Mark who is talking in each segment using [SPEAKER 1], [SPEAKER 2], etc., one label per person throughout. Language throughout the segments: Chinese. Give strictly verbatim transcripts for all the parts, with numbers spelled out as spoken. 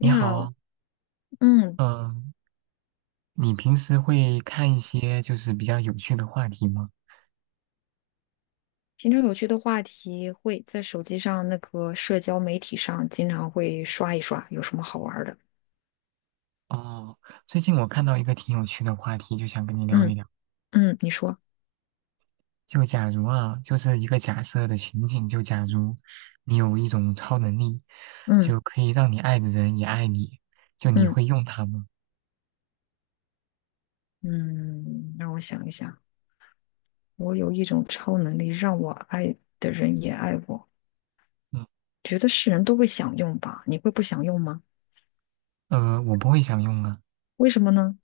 [SPEAKER 1] 你
[SPEAKER 2] 好，
[SPEAKER 1] 好，
[SPEAKER 2] 嗯，
[SPEAKER 1] 嗯，你平时会看一些就是比较有趣的话题吗？
[SPEAKER 2] 平常有趣的话题会在手机上那个社交媒体上经常会刷一刷，有什么好玩儿的？
[SPEAKER 1] 哦，最近我看到一个挺有趣的话题，就想跟你聊一
[SPEAKER 2] 嗯
[SPEAKER 1] 聊。
[SPEAKER 2] 嗯，你说，
[SPEAKER 1] 就假如啊，就是一个假设的情景，就假如你有一种超能力，
[SPEAKER 2] 嗯
[SPEAKER 1] 就可以让你爱的人也爱你，就你
[SPEAKER 2] 嗯
[SPEAKER 1] 会用它吗？
[SPEAKER 2] 嗯，让我想一想，我有一种超能力，让我爱的人也爱我，
[SPEAKER 1] 嗯，
[SPEAKER 2] 觉得是人都会想用吧？你会不想用吗？
[SPEAKER 1] 呃，我不会想用啊，
[SPEAKER 2] 为什么呢？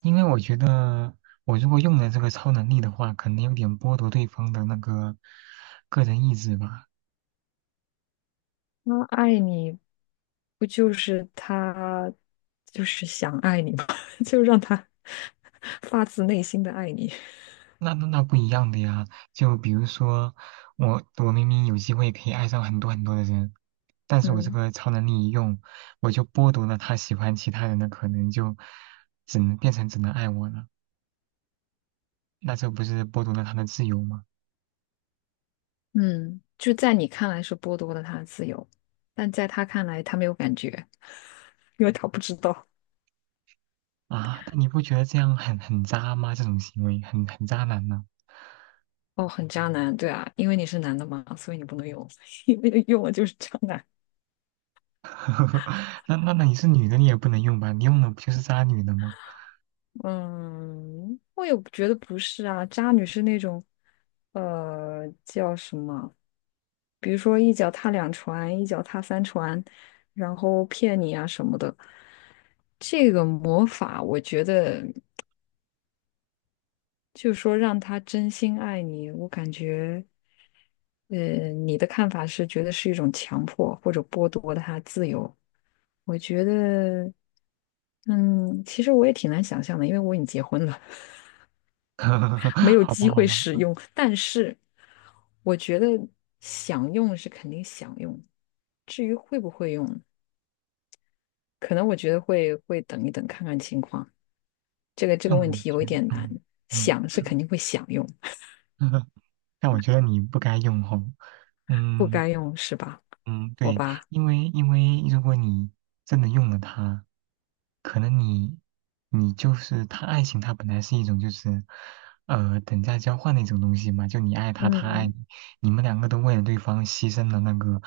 [SPEAKER 1] 因为我觉得我如果用了这个超能力的话，可能有点剥夺对方的那个个人意志吧。
[SPEAKER 2] 他爱你，不就是他就是想爱你吗？就让他 发自内心的爱你，
[SPEAKER 1] 那那那不一样的呀，就比如说，我我明明有机会可以爱上很多很多的人，但是我这
[SPEAKER 2] 嗯。
[SPEAKER 1] 个超能力一用，我就剥夺了他喜欢其他人的可能，就只能变成只能爱我了，那这不是剥夺了他的自由吗？
[SPEAKER 2] 嗯，就在你看来是剥夺了他的自由，但在他看来他没有感觉，因为他不知道。
[SPEAKER 1] 啊，那你不觉得这样很很渣吗？这种行为很很渣男呢。
[SPEAKER 2] 哦，很渣男，对啊，因为你是男的嘛，所以你不能用，因为用了就是渣男。
[SPEAKER 1] 那那那你是女的，你也不能用吧？你用的不就是渣女的吗？
[SPEAKER 2] 嗯，我也觉得不是啊，渣女是那种，呃，叫什么？比如说一脚踏两船，一脚踏三船，然后骗你啊什么的。这个魔法，我觉得就是说让他真心爱你，我感觉。呃，你的看法是觉得是一种强迫或者剥夺他自由？我觉得，嗯，其实我也挺难想象的，因为我已经结婚了，没有
[SPEAKER 1] 好吧
[SPEAKER 2] 机
[SPEAKER 1] 好
[SPEAKER 2] 会
[SPEAKER 1] 吧，
[SPEAKER 2] 使用。但是，我觉得想用是肯定想用，至于会不会用，可能我觉得会会等一等看看情况。这个这个
[SPEAKER 1] 但
[SPEAKER 2] 问
[SPEAKER 1] 我
[SPEAKER 2] 题有一
[SPEAKER 1] 觉得，
[SPEAKER 2] 点难，
[SPEAKER 1] 嗯嗯，
[SPEAKER 2] 想是肯定会想用，
[SPEAKER 1] 但我觉得你不该用吼。
[SPEAKER 2] 不
[SPEAKER 1] 嗯
[SPEAKER 2] 该用是吧？
[SPEAKER 1] 嗯，
[SPEAKER 2] 好
[SPEAKER 1] 对，
[SPEAKER 2] 吧，
[SPEAKER 1] 因为因为如果你真的用了它，可能你你就是他爱情，它本来是一种就是呃等价交换的一种东西嘛，就你爱他，他爱你，
[SPEAKER 2] 嗯
[SPEAKER 1] 你们两个都为了对方牺牲了那个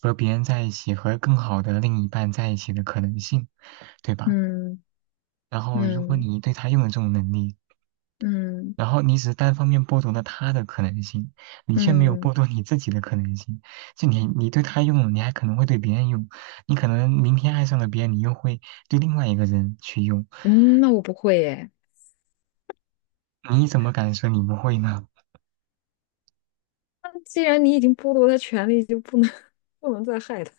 [SPEAKER 1] 和别人在一起和更好的另一半在一起的可能性，对吧？
[SPEAKER 2] 嗯
[SPEAKER 1] 然后如果
[SPEAKER 2] 嗯
[SPEAKER 1] 你对他用了这种能力，
[SPEAKER 2] 嗯。
[SPEAKER 1] 然后你只是单方面剥夺了他的可能性，你却没有
[SPEAKER 2] 嗯
[SPEAKER 1] 剥夺你自己的可能性。就你，你对他用了，你还可能会对别人用，你可能明天爱上了别人，你又会对另外一个人去用，
[SPEAKER 2] 嗯，那我不会耶。
[SPEAKER 1] 你怎么敢说你不会呢？
[SPEAKER 2] 那既然你已经剥夺他权利，就不能 不能再害他，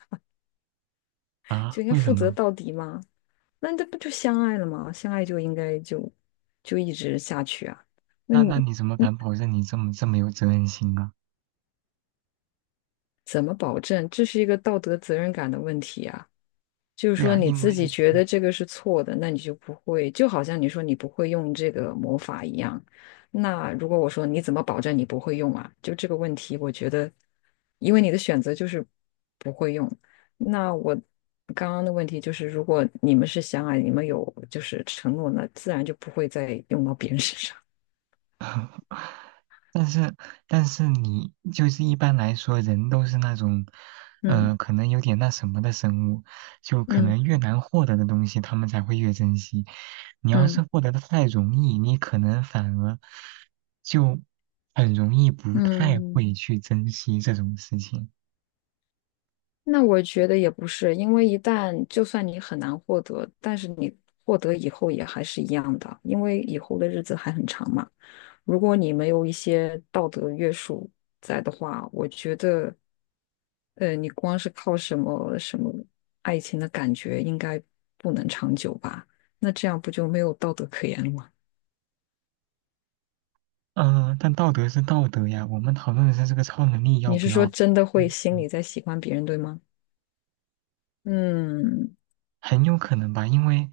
[SPEAKER 1] 啊，
[SPEAKER 2] 就应该
[SPEAKER 1] 为什
[SPEAKER 2] 负责
[SPEAKER 1] 么？
[SPEAKER 2] 到底嘛。那这不就相爱了吗？相爱就应该就就一直下去啊。那
[SPEAKER 1] 那那
[SPEAKER 2] 你
[SPEAKER 1] 你怎么
[SPEAKER 2] 你
[SPEAKER 1] 敢保证你这么这么有责任心啊？
[SPEAKER 2] 怎么保证？这是一个道德责任感的问题啊。就是
[SPEAKER 1] 对
[SPEAKER 2] 说
[SPEAKER 1] 啊，
[SPEAKER 2] 你
[SPEAKER 1] 因
[SPEAKER 2] 自己
[SPEAKER 1] 为
[SPEAKER 2] 觉得这个是错的，那你就不会，就好像你说你不会用这个魔法一样。那如果我说你怎么保证你不会用啊？就这个问题，我觉得，因为你的选择就是不会用。那我刚刚的问题就是，如果你们是相爱，你们有就是承诺，那自然就不会再用到别人身上。
[SPEAKER 1] 但是，但是你就是一般来说，人都是那种，
[SPEAKER 2] 嗯
[SPEAKER 1] 呃，可能有点那什么的生物，就可
[SPEAKER 2] 嗯
[SPEAKER 1] 能越难获得的东西，他们才会越珍惜。你要是
[SPEAKER 2] 嗯
[SPEAKER 1] 获得的太容易，你可能反而就很容易不太
[SPEAKER 2] 嗯。
[SPEAKER 1] 会去珍惜这种事情。
[SPEAKER 2] 那我觉得也不是，因为一旦就算你很难获得，但是你获得以后也还是一样的，因为以后的日子还很长嘛。如果你没有一些道德约束在的话，我觉得，呃，你光是靠什么什么爱情的感觉，应该不能长久吧？那这样不就没有道德可言了吗？
[SPEAKER 1] 嗯，但道德是道德呀，我们讨论的是这个超能力要
[SPEAKER 2] 你
[SPEAKER 1] 不
[SPEAKER 2] 是说
[SPEAKER 1] 要，
[SPEAKER 2] 真的会
[SPEAKER 1] 嗯
[SPEAKER 2] 心
[SPEAKER 1] 嗯
[SPEAKER 2] 里在喜欢别人，对吗？嗯
[SPEAKER 1] 很有可能吧，因为，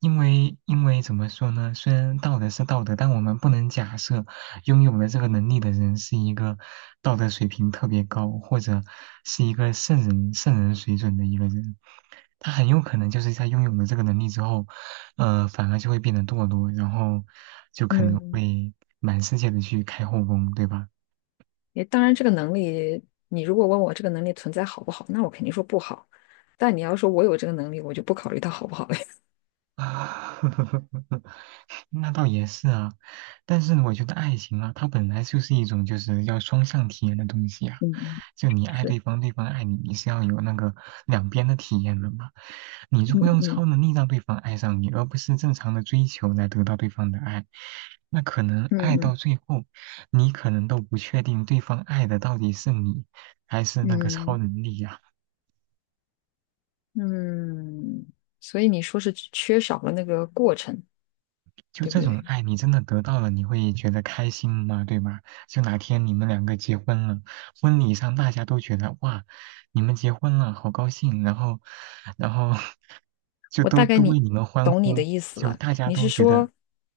[SPEAKER 1] 因为，因为怎么说呢？虽然道德是道德，但我们不能假设拥有了这个能力的人是一个道德水平特别高，或者是一个圣人、圣人水准的一个人。他很有可能就是在拥有了这个能力之后，呃，反而就会变得堕落，然后就可能
[SPEAKER 2] 嗯，
[SPEAKER 1] 会满世界的去开后宫，对吧？
[SPEAKER 2] 也当然，这个能力，你如果问我这个能力存在好不好，那我肯定说不好。但你要说我有这个能力，我就不考虑它好不好了。
[SPEAKER 1] 那倒也是啊，但是我觉得爱情啊，它本来就是一种就是要双向体验的东西啊。
[SPEAKER 2] 嗯嗯，
[SPEAKER 1] 就你爱
[SPEAKER 2] 是，
[SPEAKER 1] 对方，对方爱你，你是要有那个两边的体验的嘛。你如
[SPEAKER 2] 嗯
[SPEAKER 1] 果用
[SPEAKER 2] 嗯
[SPEAKER 1] 超能力让对方爱上你，而不是正常的追求来得到对方的爱，那可能爱到
[SPEAKER 2] 嗯
[SPEAKER 1] 最后，你可能都不确定对方爱的到底是你还是那个超
[SPEAKER 2] 嗯
[SPEAKER 1] 能力呀，
[SPEAKER 2] 嗯嗯，所以你说是缺少了那个过程，
[SPEAKER 1] 就
[SPEAKER 2] 对不
[SPEAKER 1] 这种
[SPEAKER 2] 对？
[SPEAKER 1] 爱，你真的得到了，你会觉得开心吗？对吗？就哪天你们两个结婚了，婚礼上大家都觉得哇，你们结婚了，好高兴，然后，然后 就
[SPEAKER 2] 我
[SPEAKER 1] 都
[SPEAKER 2] 大概
[SPEAKER 1] 都为
[SPEAKER 2] 你
[SPEAKER 1] 你们欢
[SPEAKER 2] 懂你的
[SPEAKER 1] 呼，
[SPEAKER 2] 意思
[SPEAKER 1] 就
[SPEAKER 2] 了。
[SPEAKER 1] 大家
[SPEAKER 2] 你是
[SPEAKER 1] 都觉得，
[SPEAKER 2] 说，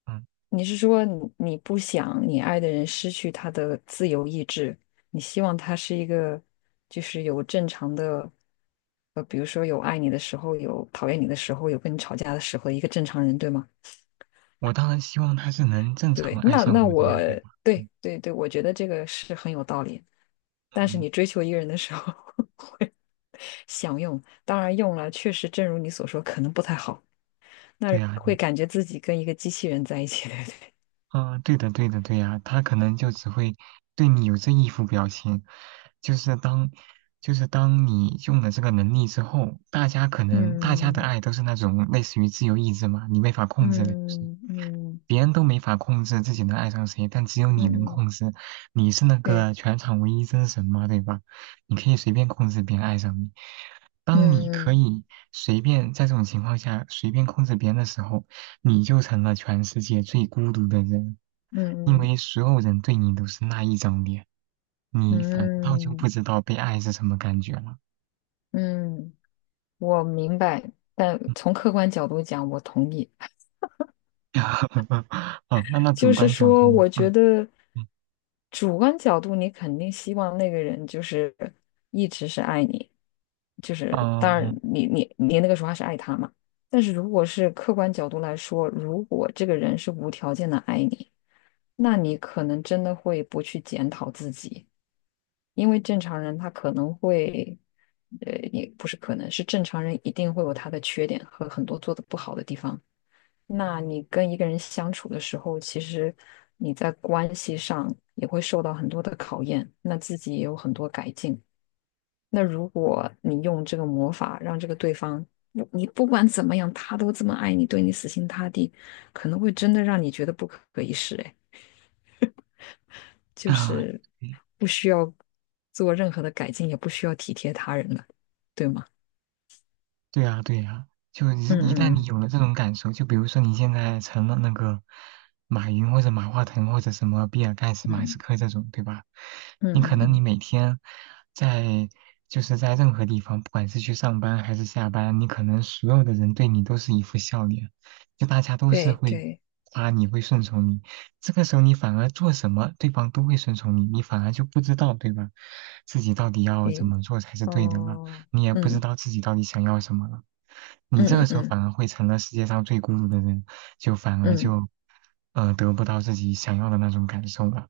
[SPEAKER 1] 嗯，
[SPEAKER 2] 你是说你你不想你爱的人失去他的自由意志，你希望他是一个就是有正常的，呃，比如说有爱你的时候，有讨厌你的时候，有跟你吵架的时候，一个正常人，对吗？
[SPEAKER 1] 我当然希望他是能正
[SPEAKER 2] 对，
[SPEAKER 1] 常爱
[SPEAKER 2] 那
[SPEAKER 1] 上
[SPEAKER 2] 那
[SPEAKER 1] 我的
[SPEAKER 2] 我
[SPEAKER 1] 呀，对吧？
[SPEAKER 2] 对
[SPEAKER 1] 嗯，
[SPEAKER 2] 对对，我觉得这个是很有道理。但是
[SPEAKER 1] 嗯
[SPEAKER 2] 你追求一个人的时候 会想用，当然用了，确实正如你所说，可能不太好。那
[SPEAKER 1] 对呀，
[SPEAKER 2] 会感觉自己跟一个机器人在一起，对不对？
[SPEAKER 1] 啊，对的，对的，对呀，他可能就只会对你有这一副表情，就是当，就是当你用了这个能力之后，大家可 能大家的
[SPEAKER 2] 嗯
[SPEAKER 1] 爱都是那种类似于自由意志嘛，你没法控制的，就是
[SPEAKER 2] 嗯嗯
[SPEAKER 1] 别人都没法控制自己能爱上谁，但只有你能
[SPEAKER 2] 嗯，
[SPEAKER 1] 控制。你是那
[SPEAKER 2] 对，
[SPEAKER 1] 个全场唯一真神嘛，对吧？你可以随便控制别人爱上你。当你可
[SPEAKER 2] 嗯
[SPEAKER 1] 以随便在这种情况下随便控制别人的时候，你就成了全世界最孤独的人，因
[SPEAKER 2] 嗯
[SPEAKER 1] 为所有人对你都是那一张脸，
[SPEAKER 2] 嗯
[SPEAKER 1] 你反倒就不
[SPEAKER 2] 嗯
[SPEAKER 1] 知道被爱是什么感觉了。
[SPEAKER 2] 嗯，我明白。但
[SPEAKER 1] 嗯，
[SPEAKER 2] 从客观角度讲，我同意。
[SPEAKER 1] 哦，那那
[SPEAKER 2] 就
[SPEAKER 1] 主
[SPEAKER 2] 是
[SPEAKER 1] 观角度
[SPEAKER 2] 说，
[SPEAKER 1] 呢？
[SPEAKER 2] 我觉
[SPEAKER 1] 嗯
[SPEAKER 2] 得
[SPEAKER 1] 嗯
[SPEAKER 2] 主观角度，你肯定希望那个人就是一直是爱你，就是当
[SPEAKER 1] 嗯
[SPEAKER 2] 然
[SPEAKER 1] 嗯，
[SPEAKER 2] 你你你那个时候还是爱他嘛。但是如果是客观角度来说，如果这个人是无条件的爱你。那你可能真的会不去检讨自己，因为正常人他可能会，呃，也不是可能，是正常人一定会有他的缺点和很多做的不好的地方。那你跟一个人相处的时候，其实你在关系上也会受到很多的考验，那自己也有很多改进。那如果你用这个魔法让这个对方，不你不管怎么样，他都这么爱你，对你死心塌地，可能会真的让你觉得不可一世。哎。就
[SPEAKER 1] 啊
[SPEAKER 2] 是
[SPEAKER 1] 对
[SPEAKER 2] 不需要做任何的改进，也不需要体贴他人了，对吗？
[SPEAKER 1] 对呀，对呀，就你一旦
[SPEAKER 2] 嗯
[SPEAKER 1] 你
[SPEAKER 2] 嗯
[SPEAKER 1] 有了这种感受，就比如说你现在成了那个马云或者马化腾或者什么比尔盖茨、马斯
[SPEAKER 2] 嗯
[SPEAKER 1] 克这种，对吧？你可
[SPEAKER 2] 嗯嗯
[SPEAKER 1] 能你
[SPEAKER 2] 嗯，
[SPEAKER 1] 每天在就是在任何地方，不管是去上班还是下班，你可能所有的人对你都是一副笑脸，就大家都是
[SPEAKER 2] 对
[SPEAKER 1] 会
[SPEAKER 2] 对，
[SPEAKER 1] 夸你，会顺从你。这个时候你反而做什么，对方都会顺从你，你反而就不知道，对吧？自己到底要怎
[SPEAKER 2] 诶，
[SPEAKER 1] 么做才是对的了。
[SPEAKER 2] 哦，
[SPEAKER 1] 你也不知
[SPEAKER 2] 嗯
[SPEAKER 1] 道自己到底想要什么了。你这个
[SPEAKER 2] 嗯
[SPEAKER 1] 时候反
[SPEAKER 2] 嗯
[SPEAKER 1] 而会成了世界上最孤独的人，就反而
[SPEAKER 2] 嗯
[SPEAKER 1] 就，呃，得不到自己想要的那种感受了。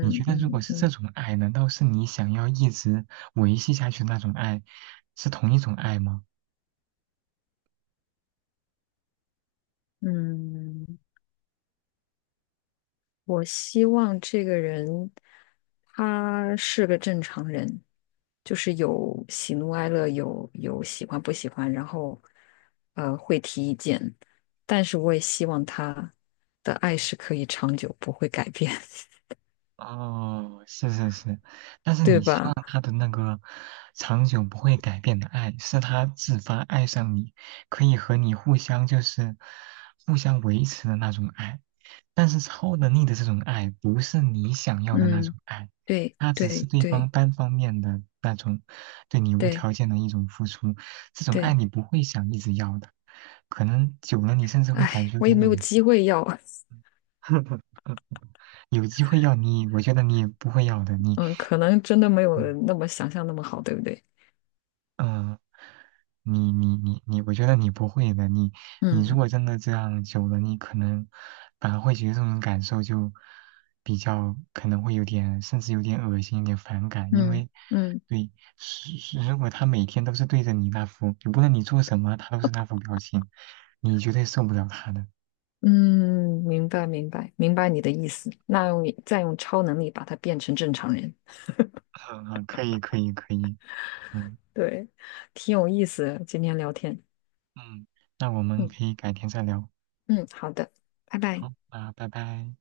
[SPEAKER 1] 你觉
[SPEAKER 2] 嗯
[SPEAKER 1] 得如果
[SPEAKER 2] 嗯
[SPEAKER 1] 是这
[SPEAKER 2] 嗯
[SPEAKER 1] 种爱，难道是你想要一直维系下去的那种爱，是同一种爱吗？
[SPEAKER 2] 嗯，我希望这个人他是个正常人，就是有喜怒哀乐，有有喜欢不喜欢，然后呃会提意见，但是我也希望他的爱是可以长久，不会改变，
[SPEAKER 1] 哦，是是是，但 是
[SPEAKER 2] 对
[SPEAKER 1] 你希望
[SPEAKER 2] 吧？
[SPEAKER 1] 他的那个长久不会改变的爱，是他自发爱上你，可以和你互相就是互相维持的那种爱。但是超能力的这种爱，不是你想要的那种
[SPEAKER 2] 嗯，
[SPEAKER 1] 爱，
[SPEAKER 2] 对
[SPEAKER 1] 它只是
[SPEAKER 2] 对
[SPEAKER 1] 对方
[SPEAKER 2] 对
[SPEAKER 1] 单方面的那种对你无
[SPEAKER 2] 对
[SPEAKER 1] 条件的一种付出。这种爱
[SPEAKER 2] 对，
[SPEAKER 1] 你不会想一直要的，可能久了你甚至会感
[SPEAKER 2] 哎，
[SPEAKER 1] 觉有
[SPEAKER 2] 我也
[SPEAKER 1] 点
[SPEAKER 2] 没
[SPEAKER 1] 恶
[SPEAKER 2] 有
[SPEAKER 1] 心。
[SPEAKER 2] 机会要，
[SPEAKER 1] 有机会要你，我觉得你也不会要的。你，
[SPEAKER 2] 嗯，可能真的没有
[SPEAKER 1] 嗯
[SPEAKER 2] 那么想象那么好，对不对？
[SPEAKER 1] 嗯，你你你你，我觉得你不会的。你你如
[SPEAKER 2] 嗯
[SPEAKER 1] 果真的这样久了，你可能反而会觉得这种感受就比较可能会有点，甚至有点恶心，有点反感。因
[SPEAKER 2] 嗯
[SPEAKER 1] 为
[SPEAKER 2] 嗯。
[SPEAKER 1] 对，是是如果他每天都是对着你那副，就不论你做什么，他都是那副表情，你绝对受不了他的。
[SPEAKER 2] 嗯，明白明白明白你的意思。那用再用超能力把它变成正常人，
[SPEAKER 1] 嗯嗯，可以可以可以，嗯
[SPEAKER 2] 对，挺有意思的。今天聊天，
[SPEAKER 1] 嗯，那我们
[SPEAKER 2] 嗯
[SPEAKER 1] 可以改天再聊。
[SPEAKER 2] 嗯，好的，拜拜。
[SPEAKER 1] 好，那拜拜。